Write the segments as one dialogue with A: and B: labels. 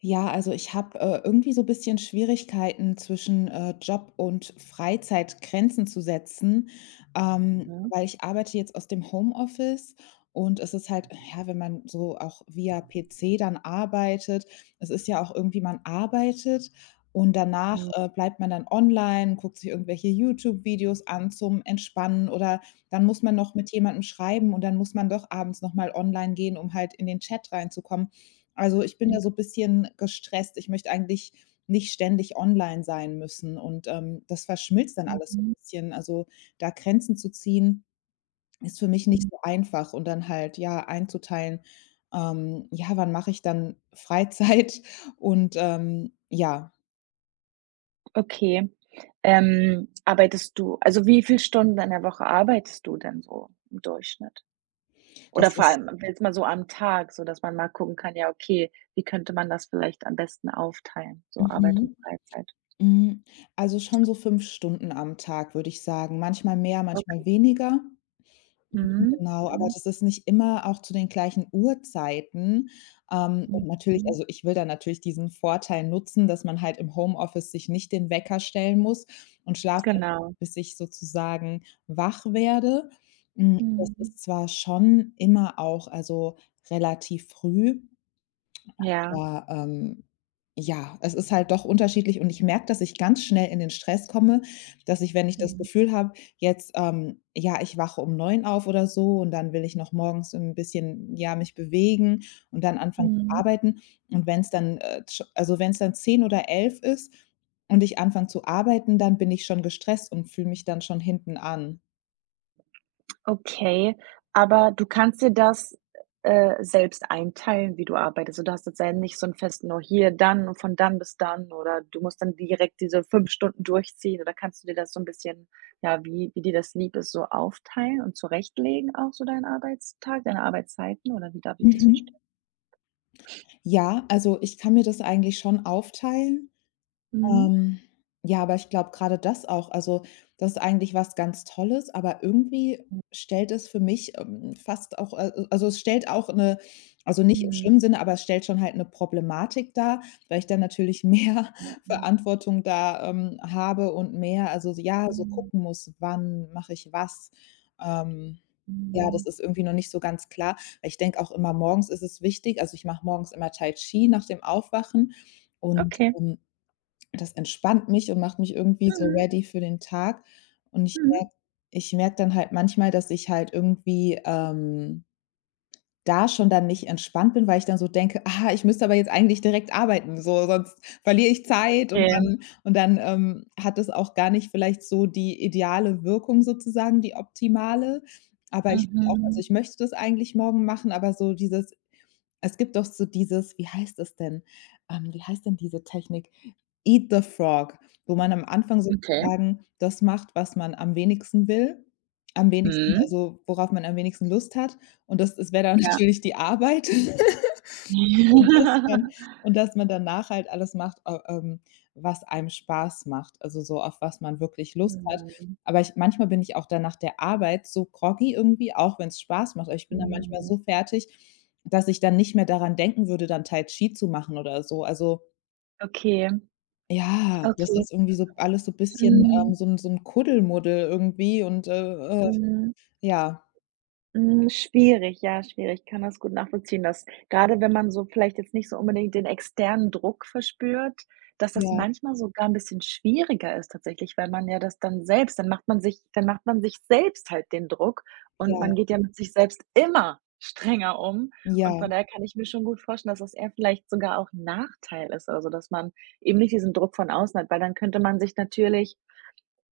A: Ja, also ich habe irgendwie so ein bisschen Schwierigkeiten zwischen Job und Freizeit Grenzen zu setzen,
B: Mhm.
A: weil ich arbeite jetzt aus dem Homeoffice und es ist halt, ja, wenn man so auch via PC dann arbeitet. Es ist ja auch irgendwie, man arbeitet und danach bleibt man dann online, guckt sich irgendwelche YouTube-Videos an zum Entspannen, oder dann muss man noch mit jemandem schreiben und dann muss man doch abends nochmal online gehen, um halt in den Chat reinzukommen. Also, ich bin da
B: Mhm.
A: so ein bisschen gestresst. Ich möchte eigentlich nicht ständig online sein müssen und, das verschmilzt dann alles so 'n
B: Mhm.
A: bisschen. Also, da Grenzen zu ziehen, ist für mich nicht
B: Mhm.
A: so einfach und dann halt, ja, einzuteilen, ja, wann mache ich dann Freizeit und, ja,
B: Okay. Wie viele Stunden in der Woche arbeitest du denn so im Durchschnitt? Oder
A: das
B: vor
A: ist
B: allem jetzt mal so am Tag, so dass man mal gucken kann, ja, okay, wie könnte man das vielleicht am besten aufteilen, so Arbeit und
A: mhm,
B: Freizeit?
A: mhm. Also, schon so 5 Stunden am Tag, würde ich sagen. Manchmal mehr, manchmal
B: Okay.
A: weniger. Mhm,
B: Mhm.
A: genau, aber
B: Mhm.
A: das ist nicht immer auch zu den gleichen Uhrzeiten.
B: Mhm.
A: Und natürlich
B: Mhm.
A: also, ich will da natürlich diesen Vorteil nutzen, dass man halt im Homeoffice sich nicht den Wecker stellen muss und schlaft dann,
B: Genau.
A: bis ich sozusagen wach werde. Das
B: Mhm.
A: ist zwar schon immer auch also relativ früh,
B: Ja.
A: aber, ja, es ist halt doch unterschiedlich und ich merke, dass ich ganz schnell in den Stress komme, dass ich, wenn ich das
B: Mhm.
A: Gefühl habe, jetzt, ja, ich wache um 9 auf oder so und dann will ich noch morgens so ein bisschen, ja, mich bewegen und dann anfangen zu
B: Mhm.
A: arbeiten. Und wenn es dann, sch also wenn's dann 10 oder 11 ist und ich anfange zu arbeiten, dann bin ich schon gestresst und fühle mich dann schon hinten an.
B: Okay, aber du kannst dir das, selbst einteilen, wie du arbeitest. So, du hast jetzt ja nicht so 'n festen oh hier, dann und von dann bis dann“, oder du musst dann direkt diese 5 Stunden durchziehen, oder kannst du dir das so ein bisschen, ja, wie dir das lieb ist, so aufteilen und zurechtlegen auch so deinen Arbeitstag, deine Arbeitszeiten, oder wie darf ich das
A: Mhm.
B: verstehen?
A: Ja, also ich kann mir das eigentlich schon aufteilen.
B: Mhm.
A: Ähm, ja, aber ich glaube gerade das auch also, das ist eigentlich was ganz Tolles, aber irgendwie stellt es für mich, fast auch also, es stellt auch eine, also, nicht im
B: Mhm.
A: schlimmen Sinne, aber es stellt schon halt eine Problematik dar, weil ich dann natürlich mehr
B: Mhm.
A: Verantwortung da, habe und mehr also, so, ja, so
B: Mhm.
A: gucken muss, wann mache ich was. Ähm, ja, das
B: Mhm.
A: ist irgendwie noch nicht so ganz klar, weil ich denke auch immer, morgens ist es wichtig also, ich mache morgens immer Tai Chi nach dem Aufwachen und,
B: Okay.
A: das entspannt mich und macht mich irgendwie so
B: Mhm.
A: ready für den Tag. Und ich
B: Mhm.
A: merke ich merke dann halt manchmal, dass ich halt irgendwie, da schon dann nicht entspannt bin, weil ich dann so denke: „Ah, ich müsste aber jetzt eigentlich direkt arbeiten, so, sonst verliere ich Zeit.“ Und
B: Okay.
A: dann und dann, ähm, hat es auch gar nicht vielleicht so die ideale Wirkung sozusagen, die optimale. Aber ich finde auch also,
B: Mhm.
A: ich möchte das eigentlich morgen machen, aber so dieses es gibt doch so dieses wie heißt das denn? Wie heißt denn diese Technik? „Eat the Frog“, wo man am Anfang
B: Okay.
A: sozusagen das macht, was man am wenigsten will, am wenigsten
B: Mhm.
A: also, worauf man am wenigsten Lust hat. Und das wäre dann
B: Ja.
A: natürlich die Arbeit. Und dass man und dass man danach halt alles macht, a was einem Spaß macht, also so, auf was man wirklich Lust hat.
B: Mhm.
A: Aber ich manchmal bin ich auch dann nach der Arbeit so groggy irgendwie, auch wenn es Spaß macht. Aber ich bin dann manchmal
B: Mhm.
A: so fertig, dass ich dann nicht mehr daran denken würde, dann Tai Chi zu machen oder so. Also,
B: Okay,
A: ja, das
B: okay.
A: ist irgendwie so alles so ein bisschen,
B: Mhm,
A: so ein Kuddelmuddel irgendwie und, äh,
B: mhm,
A: ja,
B: mhm, Schwierig, ja, schwierig. Ich kann das gut nachvollziehen, dass gerade, wenn man so vielleicht jetzt nicht so unbedingt den externen Druck verspürt, dass das
A: ja,
B: manchmal sogar ein bisschen schwieriger ist tatsächlich, weil man ja das dann selbst, dann macht man sich selbst halt den Druck,
A: ja,
B: und man geht ja mit sich selbst immer strenger um.
A: ja,
B: Und von daher kann ich mir schon gut vorstellen, dass das eher vielleicht sogar auch 'n Nachteil ist, also, dass man eben nicht diesen Druck von außen hat, weil dann könnte man sich natürlich,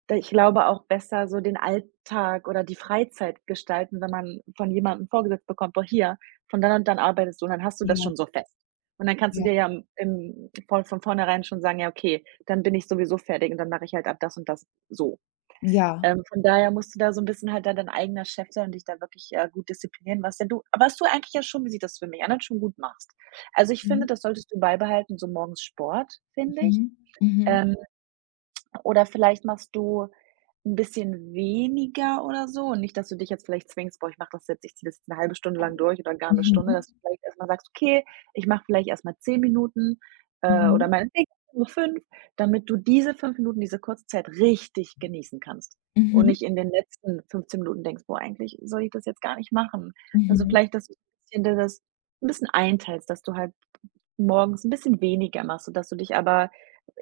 B: Da ich glaube, auch besser so den Alltag oder die Freizeit gestalten, wenn man von jemandem vorgesetzt bekommt: „Boah, hier, von dann und dann arbeitest du“, und dann hast du das
A: ja,
B: schon so fest. Und dann kannst du
A: ja,
B: dir ja im im von vornherein schon sagen: „Ja, okay, dann bin ich sowieso fertig und dann mache ich halt ab das und das so.“
A: ja.
B: Von daher musst du da so ein bisschen halt da dein eigener Chef sein und dich da wirklich, gut disziplinieren, was denn du was du eigentlich ja schon, wie sieht das für mich an, halt schon gut machst. Also, ich
A: Mhm,
B: finde, das solltest du beibehalten, so morgens Sport, finde ich.
A: mhm, mhm,
B: Ähm oder vielleicht machst du ein bisschen weniger oder so und nicht, dass du dich jetzt vielleicht zwingst: „Boah, ich ziehe das jetzt 'ne 1 Stunde lang durch oder gar eine
A: mhm,
B: Stunde“,
A: mhm.
B: dass du vielleicht erst mal sagst: „Okay, ich mache vielleicht erst mal 10 Minuten, oder
A: Mhm.
B: meinetwegen nur 5“, damit du diese 5 Minuten, diese kurze Zeit richtig genießen kannst und
A: Mhm,
B: nicht in den letzten 15 Minuten denkst: „Boah, eigentlich soll ich das jetzt gar nicht machen.“ Also,
A: mhm.
B: vielleicht, dass du ein bisschen einteilst, dass du halt morgens ein bisschen weniger machst, sodass du dich aber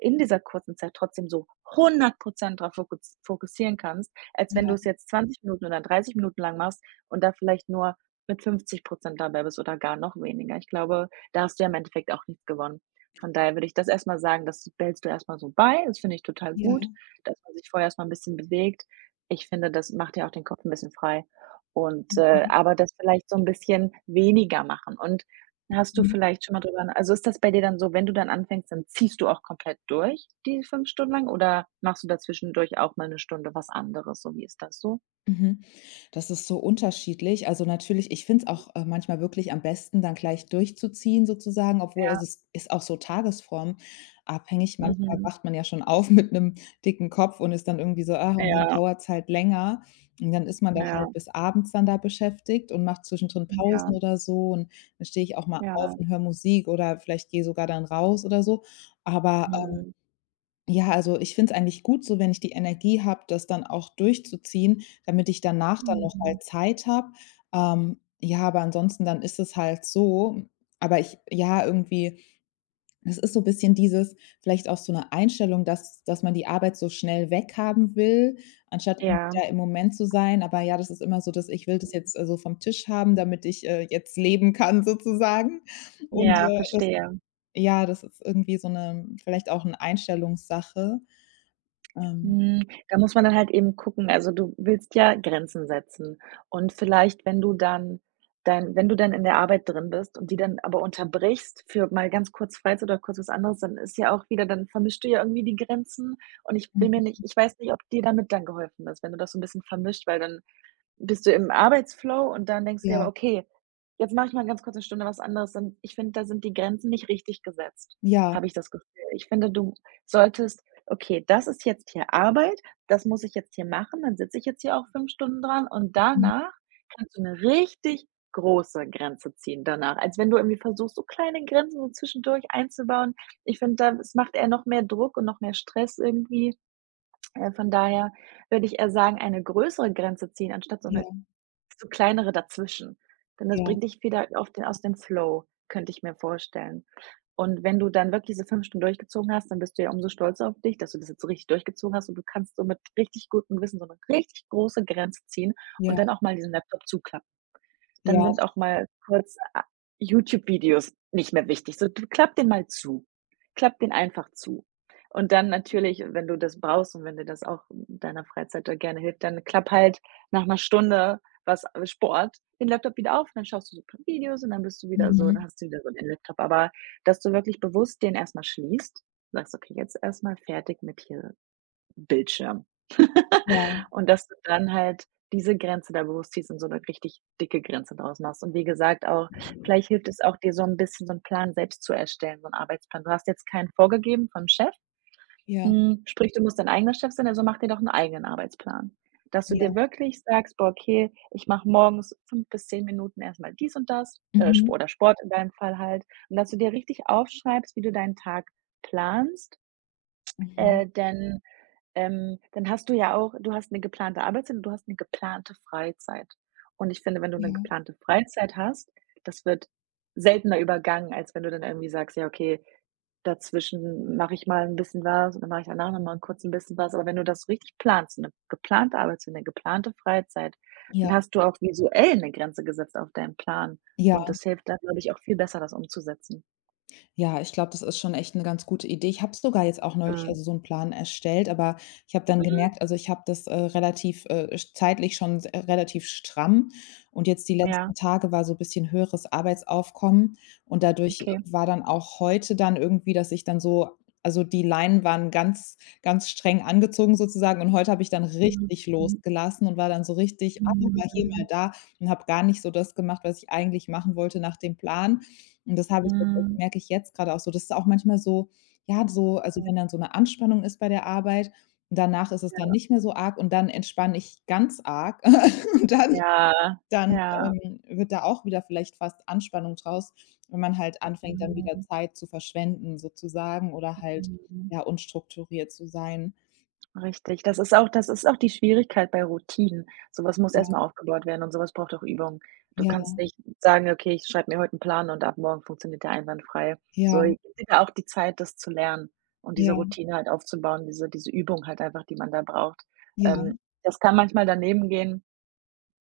B: in dieser kurzen Zeit trotzdem so 100% darauf fokussieren kannst, als wenn
A: Ja,
B: du es jetzt 20 Minuten oder 30 Minuten lang machst und da vielleicht nur mit 50% dabei bist oder gar noch weniger. Ich glaube, da hast du ja im Endeffekt auch nichts gewonnen. Von daher würde ich das erst mal sagen, das behältst du erst mal so bei. Das finde ich total
A: ja.
B: gut, dass man sich vorher erst mal 'n bisschen bewegt. Ich finde, das macht ja auch den Kopf ein bisschen frei, und,
A: Mhm,
B: aber das vielleicht so ein bisschen weniger machen. Und hast du
A: mhm,
B: vielleicht schon mal drüber, na also, ist das bei dir dann so, wenn du dann anfängst, dann ziehst du auch komplett durch die 5 Stunden lang, oder machst du da zwischendurch auch mal 'ne Stunde was anderes? So, wie ist das so?
A: mhm. Das ist so unterschiedlich. Also, natürlich ich finde es auch, manchmal wirklich am besten, dann gleich durchzuziehen sozusagen, obwohl
B: Ja.
A: also, es ist auch so tagesformabhängig. Manchmal
B: Mhm.
A: wacht man ja schon auf mit einem dicken Kopf und ist dann irgendwie so: „Ah“ und dann
B: Ja,
A: dauert es halt länger. Und dann ist man da
B: ja,
A: halt bis abends dann da beschäftigt und macht zwischendrin
B: ja,
A: Pausen oder so. Und dann stehe ich auch mal auf
B: ja.
A: und höre Musik oder vielleicht gehe sogar dann raus oder so. Aber,
B: Mhm.
A: ja, also ich finde es eigentlich gut so, wenn ich die Energie habe, das dann auch durchzuziehen, damit ich danach dann noch
B: Mhm.
A: halt Zeit habe. Ja, aber ansonsten dann ist es halt so aber ich ja, irgendwie es ist so ein bisschen dieses vielleicht auch so eine Einstellung, dass man die Arbeit so schnell weghaben will, anstatt irgendwie
B: Ja,
A: da im Moment zu sein. Aber ja, das ist immer so dass ich will das jetzt, so vom Tisch haben, damit ich, jetzt leben kann sozusagen. Und,
B: ja,
A: das
B: verstehe.
A: ja, das ist irgendwie so eine vielleicht auch eine Einstellungssache. Ähm,
B: Hm, da muss man dann halt eben gucken. Also, du willst ja Grenzen setzen und vielleicht, wenn du dann, wenn du dann in der Arbeit drin bist und die dann aber unterbrichst für mal ganz kurz Freizeit oder kurz was anderes, dann ist ja auch wieder, dann vermischst du ja irgendwie die Grenzen, und
A: mhm,
B: ich weiß nicht, ob dir damit dann geholfen ist, wenn du das so ein bisschen vermischt, weil dann bist du im Arbeitsflow und dann denkst du dir
A: ja,
B: aber: „Okay, jetzt mache ich mal ganz kurz 1 Stunde was anderes.“ Und ich finde, da sind die Grenzen nicht richtig gesetzt,
A: ja,
B: habe ich das Gefühl. Ich finde, du solltest, okay, das ist jetzt hier Arbeit, das muss ich jetzt hier machen, dann sitze ich jetzt hier auch 5 Stunden dran, und
A: mhm,
B: danach kannst du eine richtig große Grenze ziehen danach, als wenn du irgendwie versuchst, so kleine Grenzen so zwischendurch einzubauen. Ich finde, da es macht eher noch mehr Druck und noch mehr Stress irgendwie. Von daher würde ich eher sagen, eine größere Grenze ziehen, anstatt so eine
A: ja,
B: so kleinere dazwischen, denn das
A: ja,
B: bringt dich wieder auf den, aus dem Flow, könnte ich mir vorstellen. Und wenn du dann wirklich diese 5 Stunden durchgezogen hast, dann bist du ja umso stolzer auf dich, dass du das jetzt so richtig durchgezogen hast, und du kannst so mit richtig gutem Gewissen so eine richtig große Grenze ziehen und
A: ja,
B: dann auch mal diesen Laptop zuklappen. Dann
A: ja,
B: sind auch mal kurz a YouTube-Videos nicht mehr wichtig. So, du klapp den mal zu. Klapp den einfach zu. Und dann natürlich, wenn du das brauchst und wenn dir das auch in deiner Freizeit da gerne hilft, dann klapp halt nach 1 Stunde was, Sport, den Laptop wieder auf und dann schaust du so ein paar Videos und dann bist du wieder so, dann
A: mhm,
B: hast du wieder so den Laptop. Aber dass du wirklich bewusst den erstmal schließt, sagst: „Okay, jetzt erstmal fertig mit hier Bildschirm.“
A: ja,
B: Und dass du dann halt diese Grenze da bewusst ziehst und so eine richtig dicke Grenze draus machst. Und wie gesagt auch, vielleicht hilft es auch, dir so ein bisschen so einen Plan selbst zu erstellen, so einen Arbeitsplan. Du hast jetzt keinen vorgegeben vom Chef.
A: ja,
B: Hm, sprich, du musst dein eigener Chef sein, also mach dir doch einen eigenen Arbeitsplan. Dass du
A: ja,
B: dir wirklich sagst: „Boah, okay, ich mache morgens 5 bis 10 Minuten erstmal dies und das“Sp
A: mhm,
B: oder Sport in deinem Fall halt. Und dass du dir richtig aufschreibst, wie du deinen Tag planst,
A: mhm,
B: äh, denn dann hast du ja auch, du hast eine geplante Arbeitszeit und du hast eine geplante Freizeit. Und ich finde, wenn du eine
A: ja,
B: geplante Freizeit hast, das wird seltener übergangen, als wenn du dann irgendwie sagst: „Ja, okay, dazwischen mache ich mal ein bisschen was und dann mache ich danach noch mal kurz 'n bisschen was.“ Aber wenn du das richtig planst, eine geplante Arbeitszeit, eine geplante Freizeit,
A: ja,
B: dann hast du auch visuell eine Grenze gesetzt auf deinen Plan,
A: ja.
B: und das hilft dann, glaube ich, auch viel besser, das umzusetzen.
A: Ja, ich glaube, das ist schon echt 'ne ganz gute Idee. Ich habe sogar jetzt auch neulich
B: Mhm.
A: also, so 'n Plan erstellt, aber ich habe dann
B: Mhm.
A: gemerkt, also, ich habe das, relativ, sch zeitlich schon s relativ stramm und jetzt die letzten
B: Ja,
A: Tage war so bisschen höheres Arbeitsaufkommen und dadurch
B: okay.
A: war dann auch heute dann irgendwie, dass ich dann so also, die Leinen waren ganz ganz streng angezogen sozusagen und heute habe ich dann richtig
B: Mhm.
A: losgelassen und war dann so richtig: „Ah, mal
B: Mhm.
A: hier, mal
B: Mhm.
A: da“ und habe gar nicht so das gemacht, was ich eigentlich machen wollte nach dem Plan. Und das habe ich jetzt also merke ich jetzt gerade auch so. Das ist auch manchmal so ja, so also,
B: Mhm.
A: wenn dann so eine Anspannung ist bei der Arbeit, und danach ist es dann
B: Ja,
A: nicht mehr so arg und dann entspanne ich ganz arg und dann
B: ja,
A: dann,
B: ja.
A: ähm, wird da auch wieder vielleicht fast Anspannung draus, wenn man halt anfängt, dann wieder
B: Mhm,
A: Zeit zu verschwenden sozusagen oder halt,
B: mhm.
A: ja, unstrukturiert zu sein.
B: Richtig. Das ist auch die Schwierigkeit bei Routinen. So was muss
A: Ja,
B: erst mal aufgebaut werden und so was braucht auch Übung. Du
A: ja,
B: kannst nicht sagen: „Okay, ich schreibe mir heute 'n Plan und ab morgen funktioniert der einwandfrei.“ So,
A: ja,
B: gib dir da auch die Zeit, das zu lernen und
A: ja,
B: diese Routine halt aufzubauen, diese Übung halt einfach, die man da braucht.
A: ja,
B: Ähm, das kann manchmal danebengehen.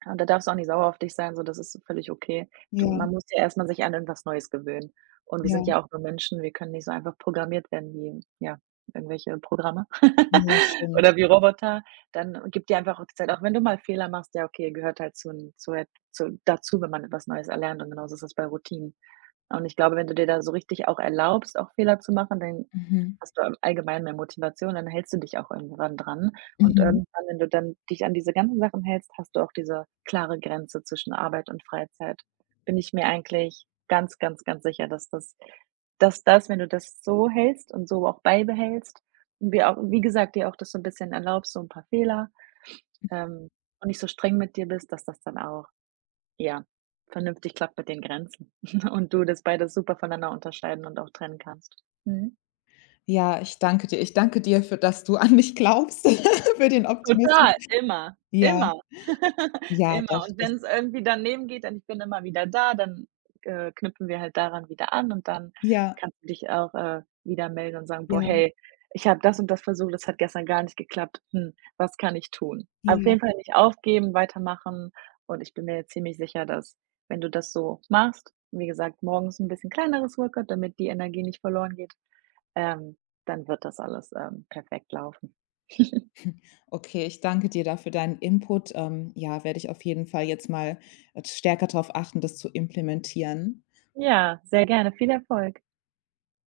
B: Und da darfst du auch nicht sauer auf dich sein, so, das ist völlig okay. Du
A: ja,
B: Man muss ja erstmal sich an irgendwas Neues gewöhnen. Und wir sind
A: ja,
B: ja auch nur Menschen, wir können nicht so einfach programmiert werden wie, ja, irgendwelche Programme
A: ja, stimmt.
B: oder wie Roboter. Dann gib dir einfach auch die Zeit, auch wenn du mal Fehler machst, ja okay, gehört halt zu dazu, wenn man etwas Neues erlernt, und genauso ist das bei Routinen. Und ich glaube, wenn du dir da so richtig auch erlaubst, auch Fehler zu machen, dann
A: Mhm,
B: hast du allgemein mehr Motivation, dann hältst du dich auch irgendwann dran. Und
A: mhm.
B: irgendwann, wenn du dann dich an diese ganzen Sachen hältst, hast du auch diese klare Grenze zwischen Arbeit und Freizeit. Bin ich mir eigentlich ganz, ganz, ganz sicher, dass das, wenn du das so hältst und so auch beibehältst und dir auch, wie gesagt, dir auch das so ein bisschen erlaubst, so ein paar Fehler, ähm, und nicht so streng mit dir bist, dass das dann auch, ja, vernünftig klappt mit den Grenzen und du das beides super voneinander unterscheiden und auch trennen kannst. Mhm.
A: Ja, ich danke dir. Ich danke dir für dass du an mich glaubst, für den Optimismus.
B: Total, immer,
A: Ja,
B: immer,
A: ja, doch,
B: immer. Und
A: das
B: wenn es irgendwie daneben geht und ich bin immer wieder da, dann, knüpfen wir halt daran wieder an und dann
A: ja,
B: kannst du dich auch, wieder melden und sagen: „Boah,
A: ja,
B: hey, ich habe das und das versucht, das hat gestern gar nicht geklappt. Hm, was kann ich tun?“ Auf
A: ja.
B: jeden Fall nicht aufgeben, weitermachen, und ich bin mir jetzt ziemlich sicher, dass, wenn du das so machst, wie gesagt, morgens ein bisschen kleineres Workout, damit die Energie nicht verloren geht, ähm, dann wird das alles, perfekt laufen.
A: Okay, ich danke dir dafür deinen Input. Ja, werde ich auf jeden Fall jetzt mal, stärker darauf achten, das zu implementieren.
B: Ja, sehr gerne. Viel Erfolg.